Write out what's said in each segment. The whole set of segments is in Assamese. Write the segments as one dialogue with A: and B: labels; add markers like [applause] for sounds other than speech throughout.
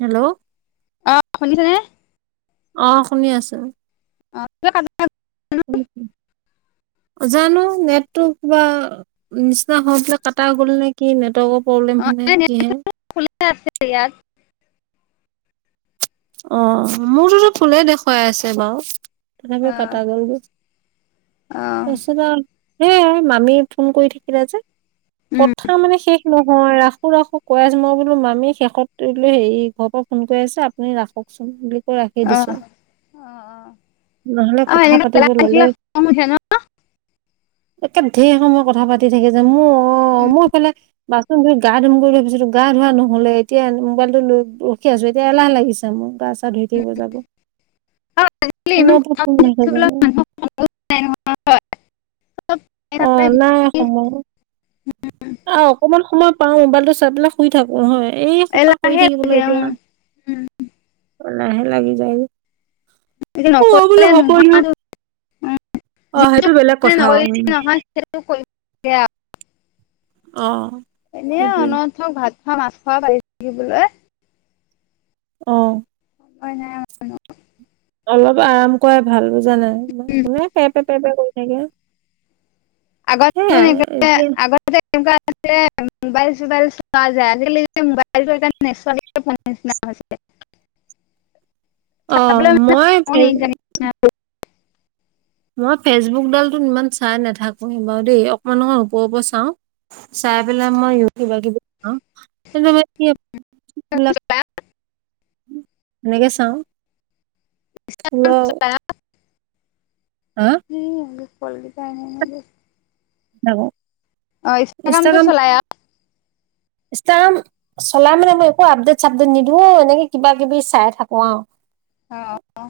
A: হেল্ল'
B: আহ শুনিছেনে
A: অ শুনি আছো
B: অ
A: কক জানো নেটটো কিবা নিচিনা হৈ পাই কটা গ'ল নে কি নেটৰ্কৰ
B: অ
A: প্ৰব্লেমে নে
B: এই
A: কিহে
B: [unintelligible]
A: অ মোৰতোতো ফুলেই দেখুৱাই আছে বাৰু
B: অ
A: তথাপি কটা গল ন
B: অ
A: সেয়াই মামী ফোন কৰি থাকিলে যে
B: উম
A: কথা মানে শেষ নহয় ৰাখো ৰাখো কৈ আছো মই বোলো মামী শেষতলো হেৰি ঘৰৰ পৰা ফোন কৰি আছে আপুনি ৰাখকচোন বুলি কৈ ৰাখি
B: অ
A: দিছো
B: অ
A: নহ'লে
B: আহ
A: কথা পাতিব
B: এনেকে
A: ল'লে
B: খং উঠে ন
A: একে ঢেৰ সময় কথা পাতি থাকে যে ম অ
B: উম
A: মই এইফালে বাচন ধুই গা ধুম গৈ ভাবিছিলো গা ধু ধোৱা নহলে এতিয়া মোবাইল টো লৈ ৰখি আছো এতিয়া এলাহ লাগিছে মোৰ গা ছা ধুই থাকিব যাব
B: আৰু আজিকালি ইমান
A: দিনতো
B: কথা
A: ফোন
B: পাতি
A: মাৰি থাকে
B: থাকিবলৈ
A: অ
B: মানুহৰ [unintelligible]
A: অ নাই সময় আৰু অকমান সময় পাও মোবাইলটো চাই পেলাই শুই থাকো হয় এই সোপা কৰি
B: এলাহে
A: থাকিবলৈ
B: লাগে অ
A: এতিয়া
B: উম
A: এলাহে লাগি যায় অ
B: যদি
A: বোলো
B: নকৰিলে
A: হ'ব দিয়ক
B: নোহোৱাটো উম
A: অ' সেইটো
B: যিটো
A: বেলেগ কথা অ'
B: নকৰিলে নহয় সেইটো কৰিব লাগে আও
A: অ
B: এনে আও
A: সেইটোৱে
B: ন ভাত খোৱা মাছ খোৱা পাতি থাকিবলৈ
A: অ
B: উপায় নাই অন
A: অলপ আৰাম কৰাই ভাল বুজা নাই
B: উম
A: কোনে পেপে পেপে কৰি থাকে। সেয়াই
B: আগতে
A: এতিয়া
B: আগতে তেনেকুৱা যে মোবাইল চোবাইল চোৱা যায় আজিকালি মোবাইলটো নোচোৱা নিচিনা হয় চাবলে
A: অ',
B: মন
A: মই ফেচ
B: নোজোৱা নিচিনা হৈছে
A: মই ফেচবুকডালটো ইমান চাই নাথাকো বাৰু দেই অকমান অকমান ওপৰে ওপৰে চাওঁ চাই পেলাই মই ইউটিউবত কিবা কিবি চাঁও এইবিলাক সেনেকে চাওঁ ফুল
B: উ [unintelligible] ম আ ফল বি পাই ন এনোজ
A: নব
B: অ ইনষ্টাগ্ৰামতো চলাই আ
A: ইনষ্টাগ্রাম চলা মানে মই একো আপডেট চাপডেট নিদো অ এনেকে কিবা কিবি চাই থাকো আও
B: অ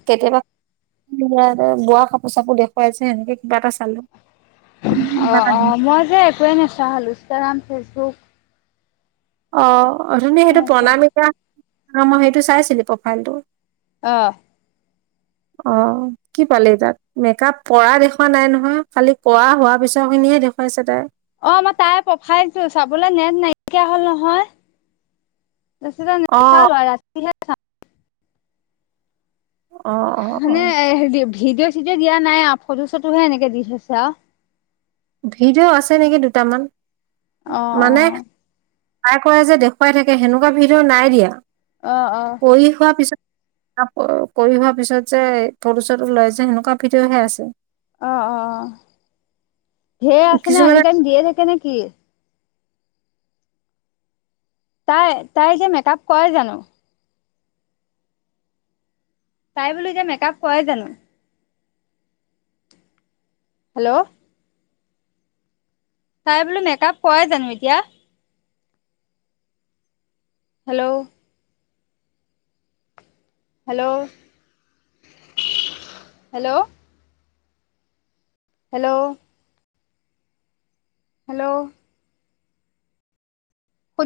A: এইয়া বোৱা কাপোৰ চাপোৰ দেখুৱাই যে সেনেকে কিবা এটা চালো।
B: অ
A: কিবা এটা
B: অ
A: দিম।
B: মই যে একোৱে নোচোৱা হলো ইনষ্টাগ্ৰাম ফেচবুক
A: অ অ অঠনি
B: একোৱে
A: সেইটো
B: নেচোৱা হলো
A: প্ৰণামিকা মই সেইটো চাইছিলো প্ৰফাইলটো
B: অঁ
A: অ কি পালি তাত মেকআপ কৰা দেখুুৱা নাই নহয় খালি কৰা হোৱা পিছ খিনিহে দেখুৱাইছে তাই
B: অ মই তাই প্ৰফাইলটো চাবলে নেট নাইকিয়া হল নহয় তাৰপিছতে
A: অ
B: নাচালোআও ৰাতিহে চালো [unintelligible]
A: অ অ
B: মানে
A: অ',
B: ভিডিঅ' চিডিঅ' দিয়া নাই আৰু ফটো চটোহে এনেকে দি থৈছে আৱ
A: ভিডিঅ আছে নেকি দুটামান মানে
B: অ',
A: নাই কৰা যে দেখুৱাই থাকে সেনেকুৱা ভিডিঅ নাই দিয়া
B: অ',
A: কৰি হোৱা পিছত কৰি হোৱাৰ পিছত যে ফটো চটো লয় যে সেনেকুৱা ভিডিঅহে আছে
B: অ অ অ ঢেৰ আছে নে এনি
A: কিছুমানে
B: টাইম দিয়ে থাকে নে কি তাই তাই যে মেকআপ কৰে জানো তাই বোলো এতিয়া মেকাআপ কৰে জানো হেল্ল তাই বোলো মেকাপ কৰে জানো এতিয়া hello. Hello hello. Hello. Hello. শুনি